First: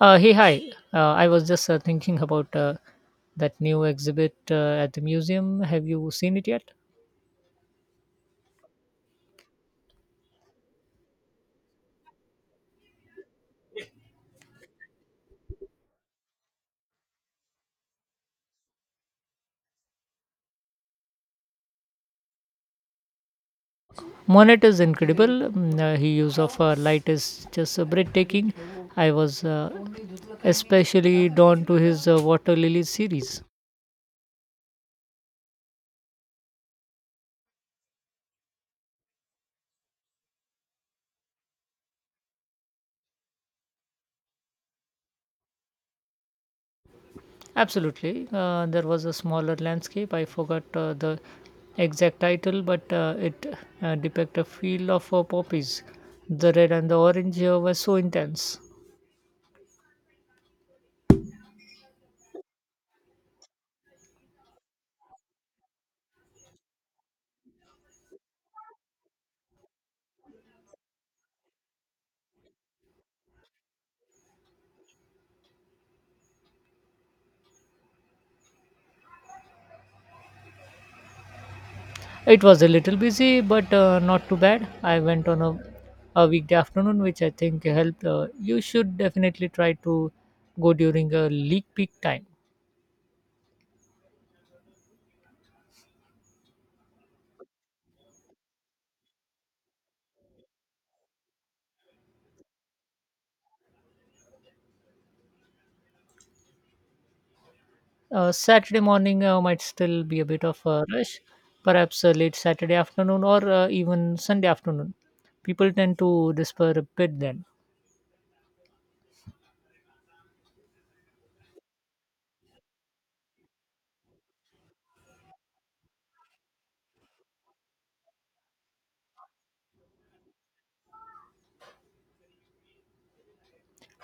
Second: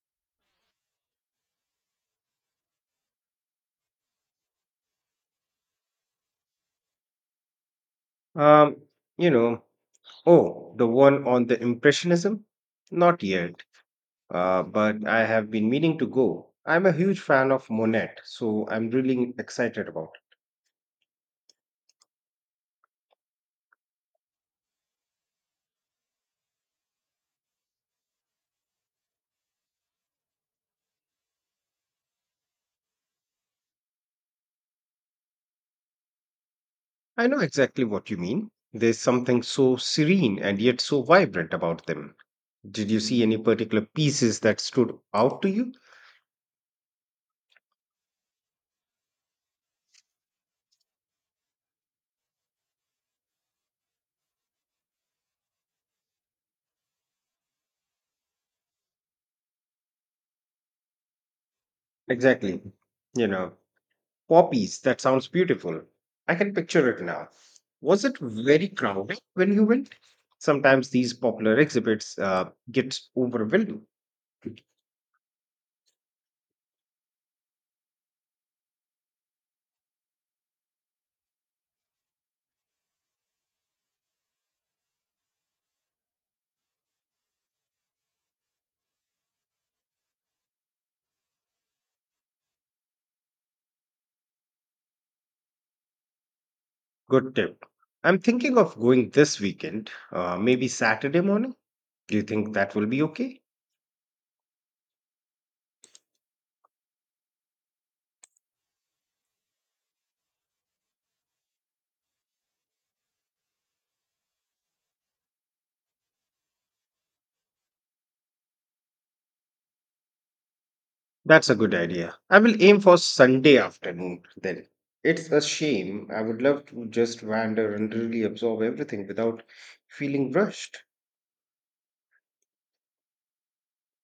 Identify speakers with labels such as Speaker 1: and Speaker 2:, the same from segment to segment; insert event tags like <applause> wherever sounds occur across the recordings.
Speaker 1: Hey, hi. I was just thinking about that new exhibit at the museum. Have you seen it yet?
Speaker 2: Um, you know, oh, the one on the Impressionism? Not yet, but I have been meaning to go. I'm a huge fan of Monet, so I'm really excited about
Speaker 1: Monet is incredible. His use of light is just breathtaking. I was especially drawn to his water lily series.
Speaker 2: it. I know exactly what you mean. There's something so serene and yet so vibrant about them. Did you see any particular pieces that stood out to you?
Speaker 1: Absolutely. There was a smaller landscape. I forgot the exact title, but it depicted a field of poppies. The red and the orange were so intense.
Speaker 2: Exactly. You know, Poppies, that sounds beautiful. I can picture it now. Was it very crowded when you went? Sometimes these popular exhibits get overwhelming.
Speaker 1: It was a little busy, but not too bad. I went on a weekday afternoon, which I think helped. You should definitely try to go during a leak peak time.
Speaker 2: Good tip. I'm thinking of going this weekend, maybe Saturday morning. Do you think that will be okay?
Speaker 1: Saturday morning might still be a bit of a rush, perhaps a late Saturday afternoon or even Sunday afternoon. People tend to disperse a bit then.
Speaker 2: That's a good idea. I will aim for Sunday afternoon then. It's a shame. I would love to just wander and really absorb everything without feeling rushed.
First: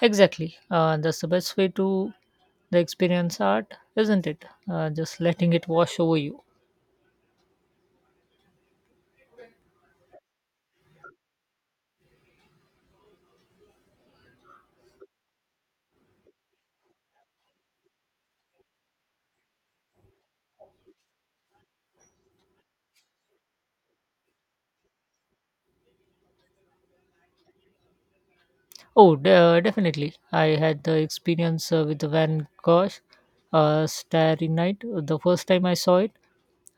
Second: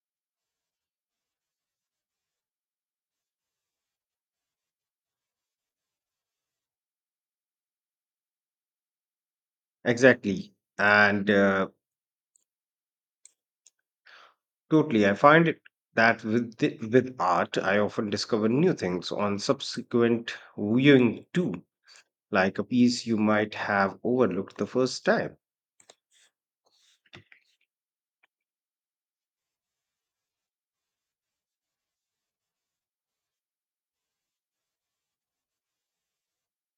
Speaker 1: Exactly. That's the best way to the experience art, isn't it? Just letting it wash over you.
Speaker 2: Exactly. And Totally. I find it that with art, I often discover new things on subsequent viewing too, like a piece you might have overlooked the first time.
Speaker 1: Oh, definitely. I had the experience with Van Gogh's Starry Night. The first time I saw it,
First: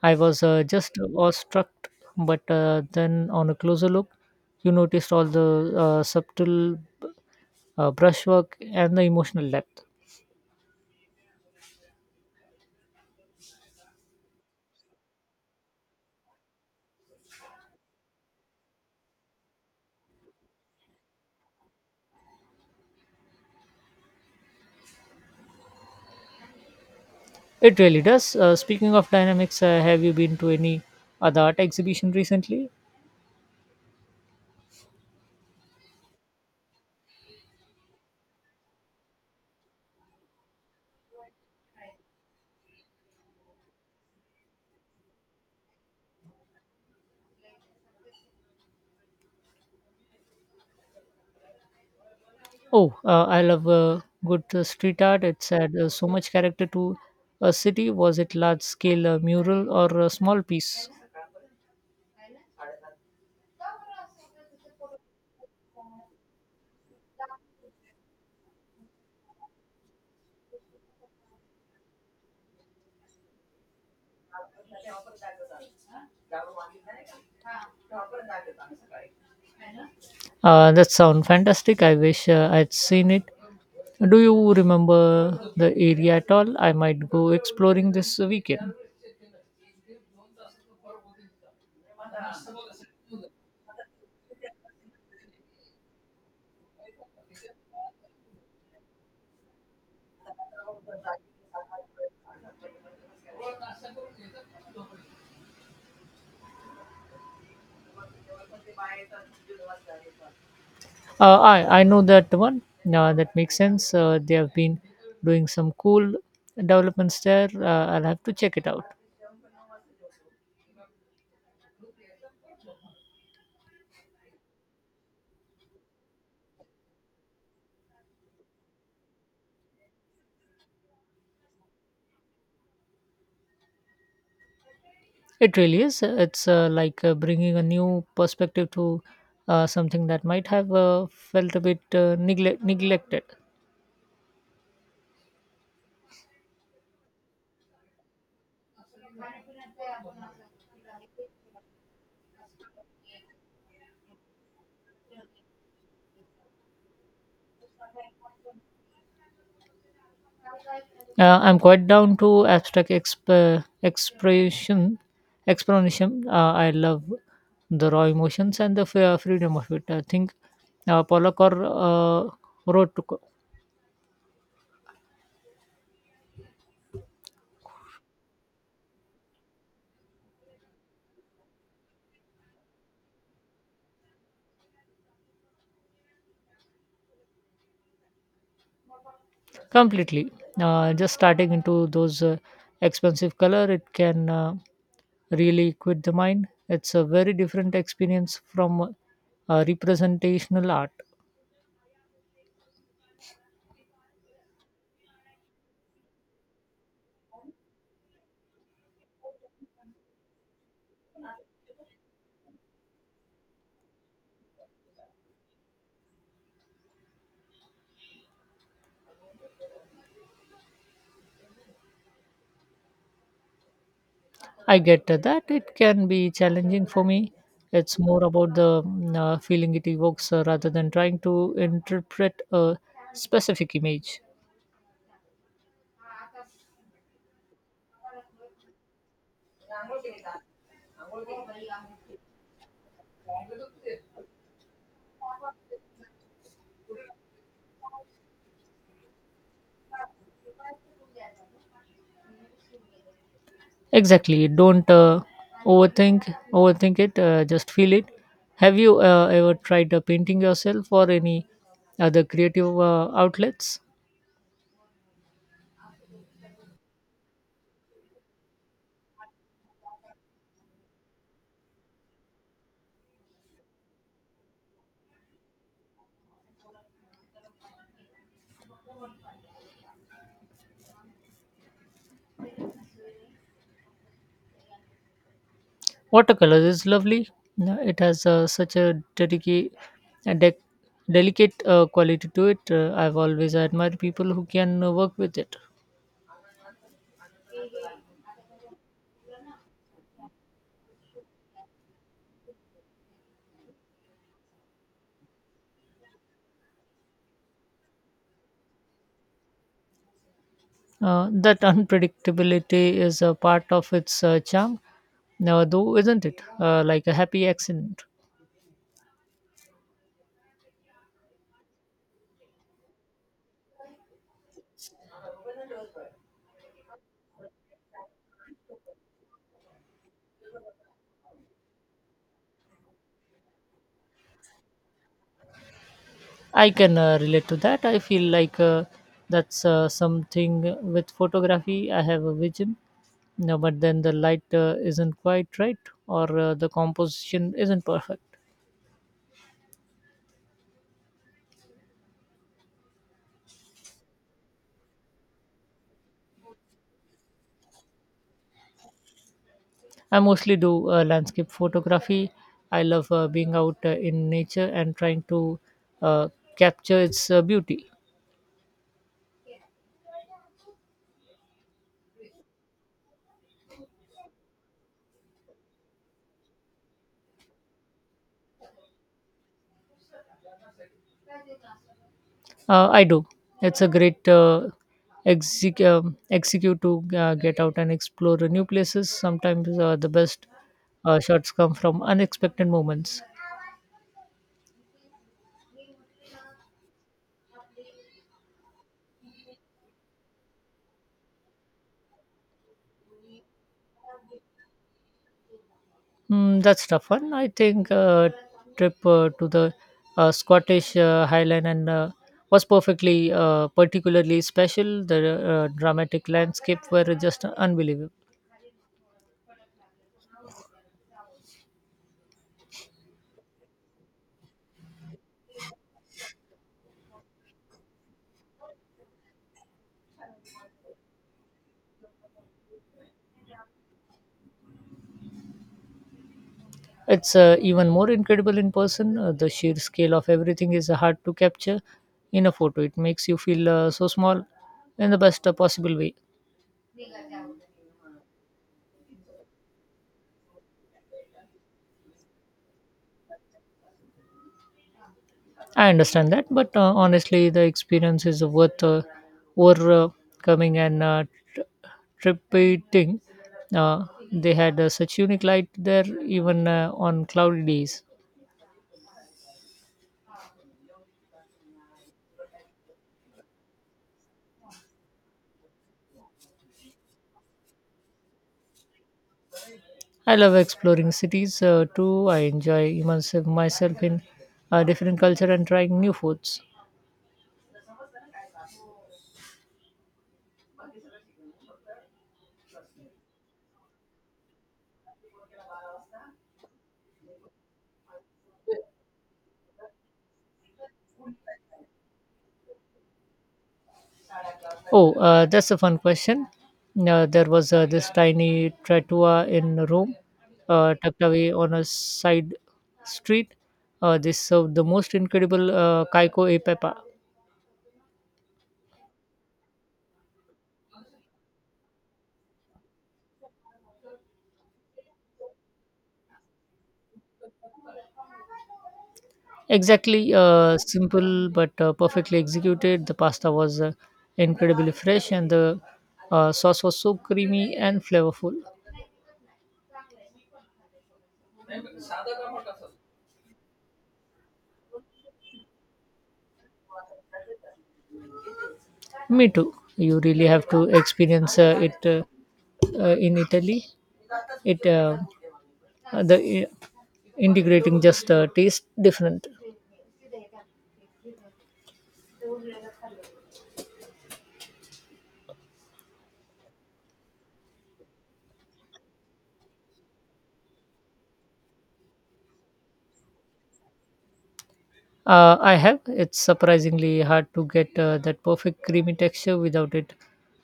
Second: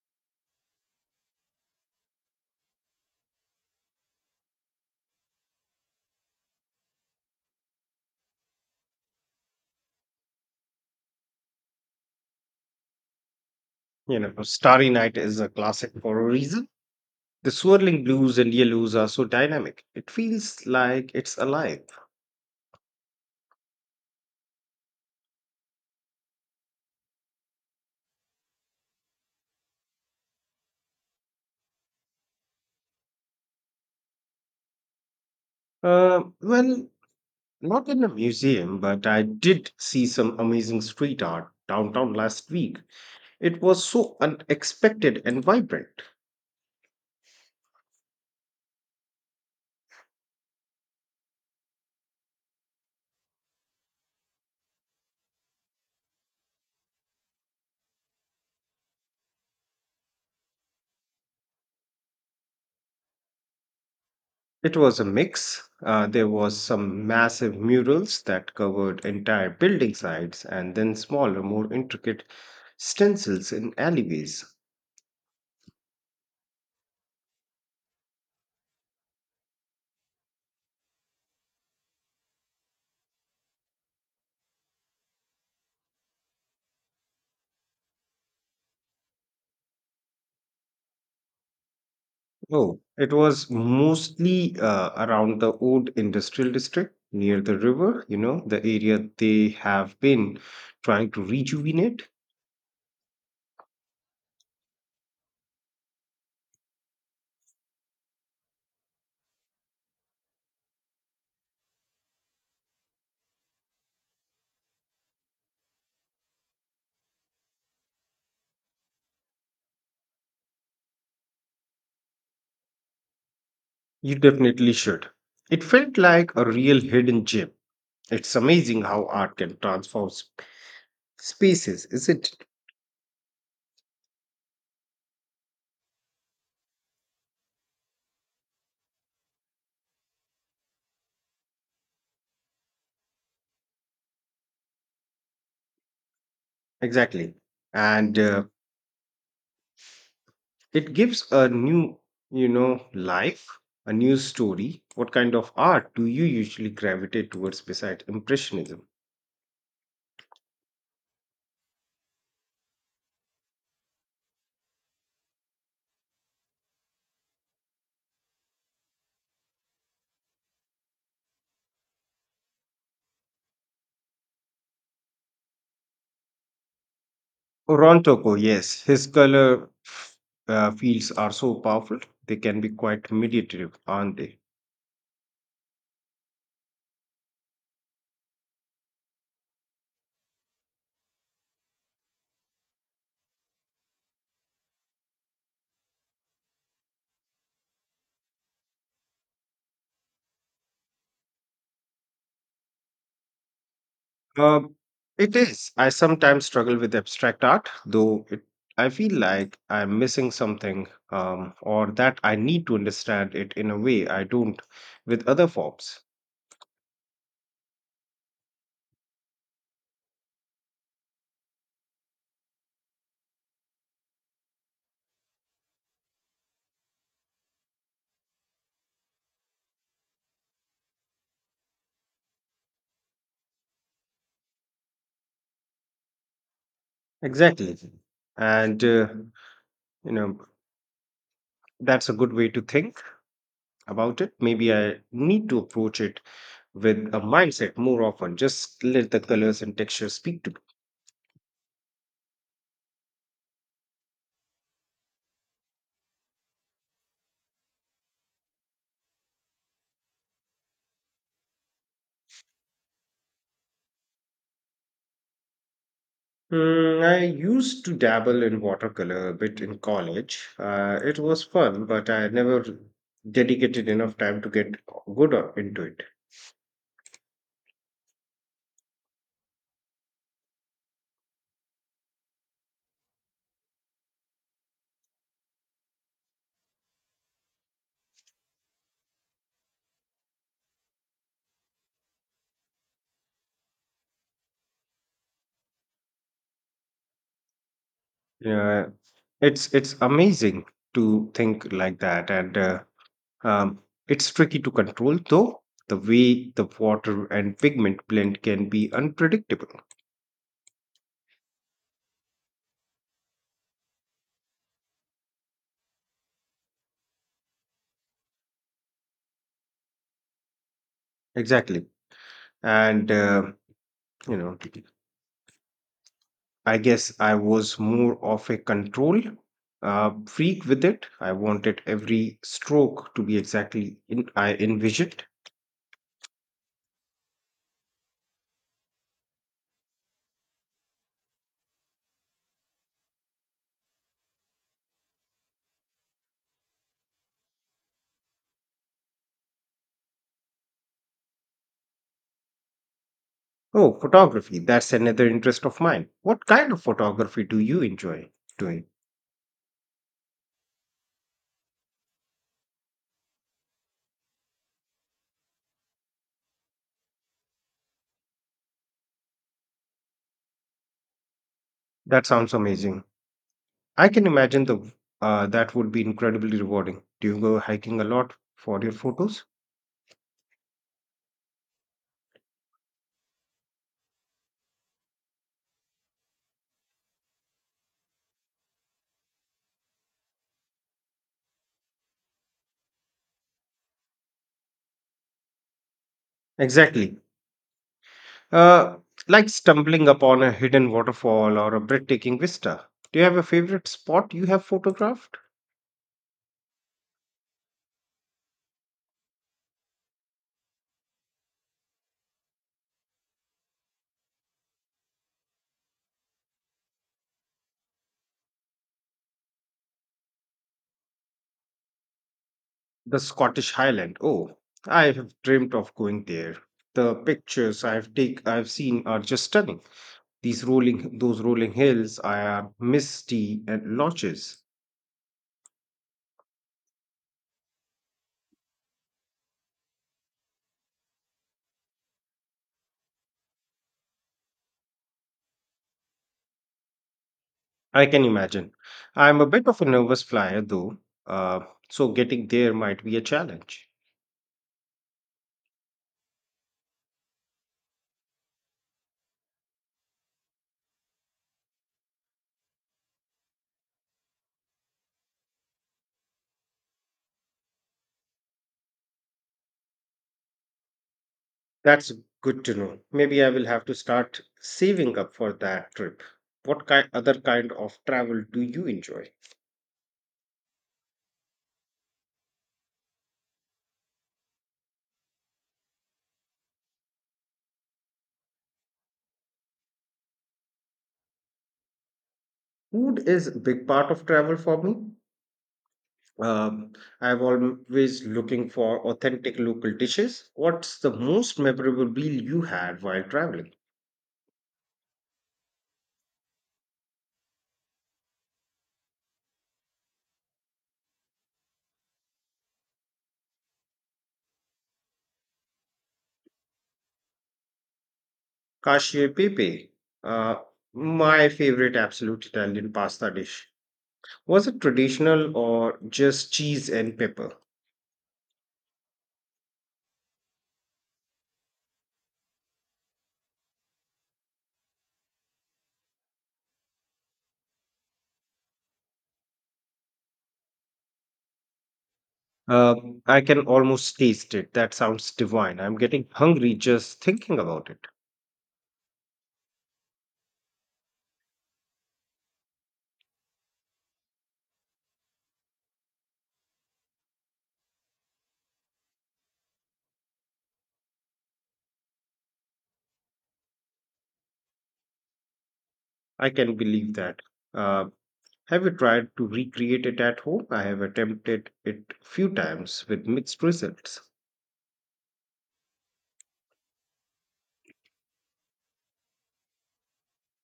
Speaker 1: I was just awestruck, but then on a closer look, you noticed all the subtle brushwork and the emotional depth.
Speaker 2: You know, Starry Night is a classic for a reason. The swirling blues and yellows are so dynamic. It feels like it's alive.
Speaker 1: It really does. Speaking of dynamics, have you been to any other art exhibition recently?
Speaker 2: Well, not in a museum, but I did see some amazing street art downtown last week. It was so unexpected and vibrant.
Speaker 1: Oh, I love good street art. It's had so much character to a city. Was it large scale mural or a small piece?
Speaker 2: It was a mix. There was some massive murals that covered entire building sides and then smaller, more intricate stencils in alleyways.
Speaker 1: That sounds fantastic. I wish I'd seen it. Do you remember the area at all? I might go exploring this weekend.
Speaker 2: Oh, it was mostly around the old industrial district near the river, you know, the area they have been trying to rejuvenate.
Speaker 1: I know that one. That makes sense. They have been doing some cool developments there. I'll have to check it out.
Speaker 2: You definitely should. It felt like a real hidden gem. It's amazing how art can transform spaces, isn't it?
Speaker 1: It really is. It's like bringing a new perspective to something that might have felt a bit neglected.
Speaker 2: Exactly. And It gives a new, you know, life, a new story. What kind of art do you usually gravitate towards beside Impressionism?
Speaker 1: I'm quite down to abstract expression, explanation. I love the raw emotions and the freedom of it. I think Pollock or Rothko.
Speaker 2: Oh, Ron Toko, yes. His fields are so powerful, they can be quite meditative, aren't they?
Speaker 1: Completely. Just starting into those expensive color, it can really quit the mind. It's a very different experience from representational art.
Speaker 2: Um, it is. I sometimes struggle with abstract art, though it, I feel like I'm missing something or that I need to understand it in a way I don't with other forms.
Speaker 1: I get that it can be challenging for me. It's more about the feeling it evokes rather than trying to interpret a specific image.
Speaker 2: Exactly. And, uh, you know, that's a good way to think about it. Maybe I need to approach it with a mindset more often, just let the colors and textures speak to me.
Speaker 1: Exactly. Don't overthink it. Just feel it. Have you ever tried painting yourself or any other creative outlets?
Speaker 2: I used to dabble in watercolor a bit in college. It was fun, but I never dedicated enough time to get into it.
Speaker 1: Watercolors is lovely. No, it has such a dedica- a dec delicate quality to it. I've always admired people who can work with it.
Speaker 2: Yeah, it's amazing to think like that and Um, it's tricky to control, though. The way the water and pigment blend can be unpredictable.
Speaker 1: That <laughs> unpredictability is a part of its charm, now, though, isn't it? Like a happy accident.
Speaker 2: Exactly. And, uh, you know, I guess I was more of a control freak with it. I wanted every stroke to be exactly in, I envisioned.
Speaker 1: I can relate to that. I feel like that's something with photography. I have a vision, no, but then the light isn't quite right or the composition isn't perfect.
Speaker 2: Oh, photography. That's another interest of mine. What kind of photography do you enjoy doing?
Speaker 1: I mostly do landscape photography. I love being out in nature and trying to uh, capture its beauty.
Speaker 2: That sounds amazing. I can imagine the that would be incredibly rewarding. Do you go hiking a lot for your photos?
Speaker 1: I do. It's a great execute to get out and explore new places. Sometimes the best shots come from unexpected moments.
Speaker 2: Exactly. Uh, like stumbling upon a hidden waterfall or a breathtaking vista. Do you have a favorite spot you have photographed?
Speaker 1: Mm, that's tough one. I think trip to the Scottish Highland and was perfectly particularly special. The dramatic landscape were just unbelievable.
Speaker 2: The Scottish Highland. Oh, I have dreamt of going there. The pictures I've seen are just stunning. These rolling Those rolling hills are misty and lodges.
Speaker 1: It's even more incredible in person. The sheer scale of everything is hard to capture in a photo. It makes you feel so small in the best possible way.
Speaker 2: I can imagine. I'm a bit of a nervous flyer though, uh, so getting there might be a challenge.
Speaker 1: I understand that, but honestly, the experience is worth overcoming and tr- tripping. Uh, they had such unique light there, even on cloudy days.
Speaker 2: That's good to know. Maybe I will have to start saving up for that trip. What kind Other kind of travel do you enjoy?
Speaker 1: I love exploring cities too. I enjoy immersing myself in different culture and trying new foods.
Speaker 2: Food is a big part of travel for me. Um, I'm always looking for authentic local dishes. What's the most memorable meal you had while traveling?
Speaker 1: Oh, that's a fun question. There was this tiny trattoria in Rome, tucked away on a side street. They served the most incredible caico e pepe.
Speaker 2: Cacio e pepe, uh, my favorite absolute Italian pasta dish. Was it traditional or just cheese and pepper?
Speaker 1: Exactly, simple but perfectly executed. The pasta was incredibly fresh, and the sauce was so creamy and flavorful.
Speaker 2: Uh, I can almost taste it. That sounds divine. I'm getting hungry just thinking about it.
Speaker 1: Me too. You really have to experience it in Italy. It the integrating just taste different.
Speaker 2: I can believe that. Uh, have you tried to recreate it at home? I have attempted it a few times with mixed results.
Speaker 1: I have. It's surprisingly hard to get that perfect creamy texture without it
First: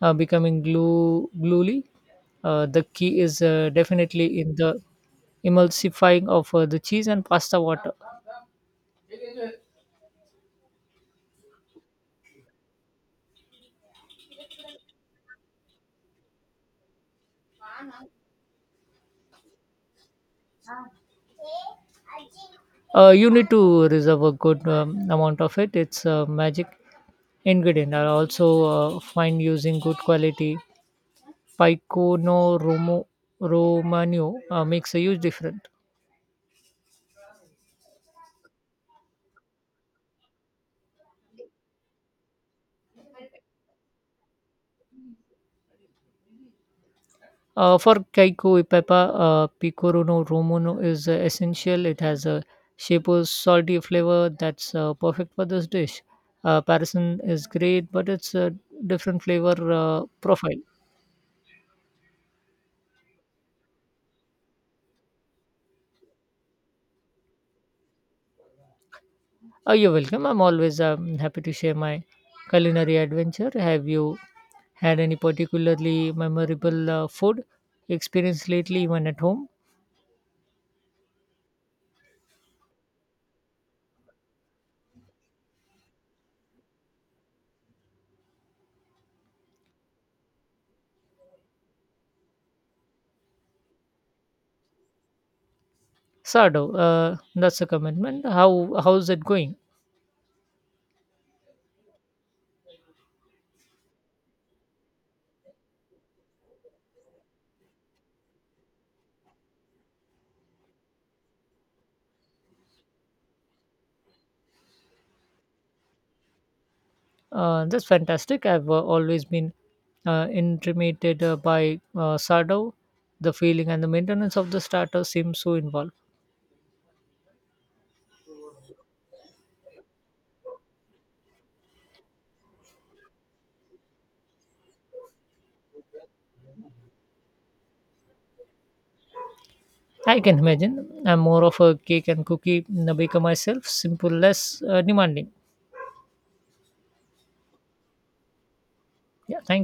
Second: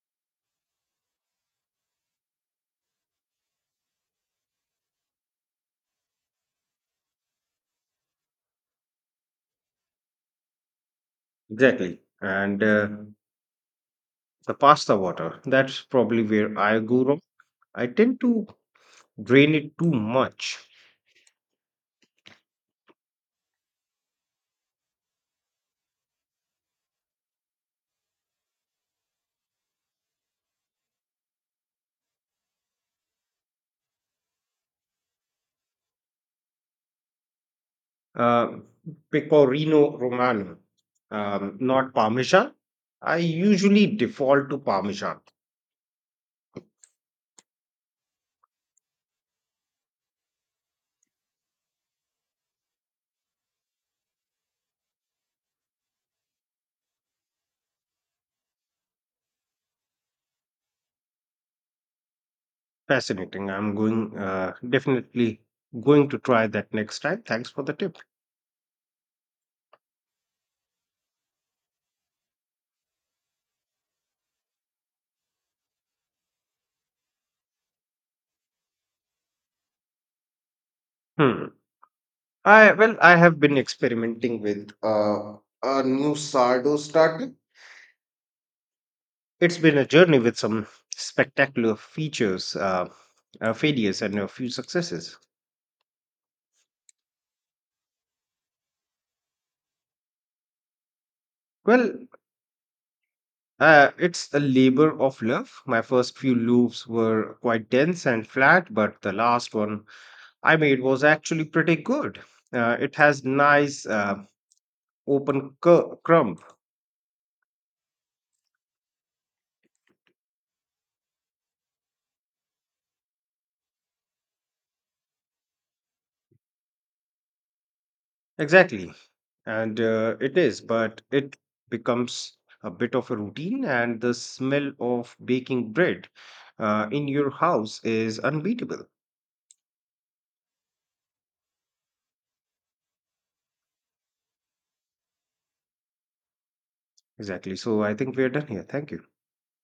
Speaker 1: becoming gluey. The key is definitely in the emulsifying of the cheese and pasta water.
Speaker 2: Exactly. And The pasta water, that's probably where I go wrong. I tend to drain it too much.
Speaker 1: You need to reserve a good amount of it. It's a magic ingredient. I also find using good quality Picono Romo, Romano makes a huge difference.
Speaker 2: Uh, pecorino romano, not parmesan. I usually default to parmesan.
Speaker 1: For Kaiko Ipepa, Picoro no Romuno is essential. It has a Shapo's salty flavor that's perfect for this dish. Parison is great, but it's a different flavor profile.
Speaker 2: Fascinating. I'm going Definitely going to try that next time. Thanks for the tip.
Speaker 1: You're welcome. I'm always happy to share my culinary adventure. Have you had any particularly memorable food experience lately, even at home?
Speaker 2: Hmm. I Well, I have been experimenting with a new sourdough starter. It's been a journey with some spectacular features, failures, and a few successes.
Speaker 1: Sardo. That's a commitment. How's it going?
Speaker 2: Well, it's a labor of love. My first few loops were quite dense and flat, but the last one I made was actually pretty good. It has nice crumb.
Speaker 1: That's fantastic. I've always been intimidated by Sardo. The feeling and the maintenance of the starter seems so involved.
Speaker 2: Exactly. And It is, but it becomes a bit of a routine, and the smell of baking bread in your house is unbeatable.
Speaker 1: I can imagine. I'm more of a cake and cookie baker myself, simple, less demanding.
Speaker 2: Exactly. So I think we're done here. Thank you.
Speaker 1: Yeah, thank you.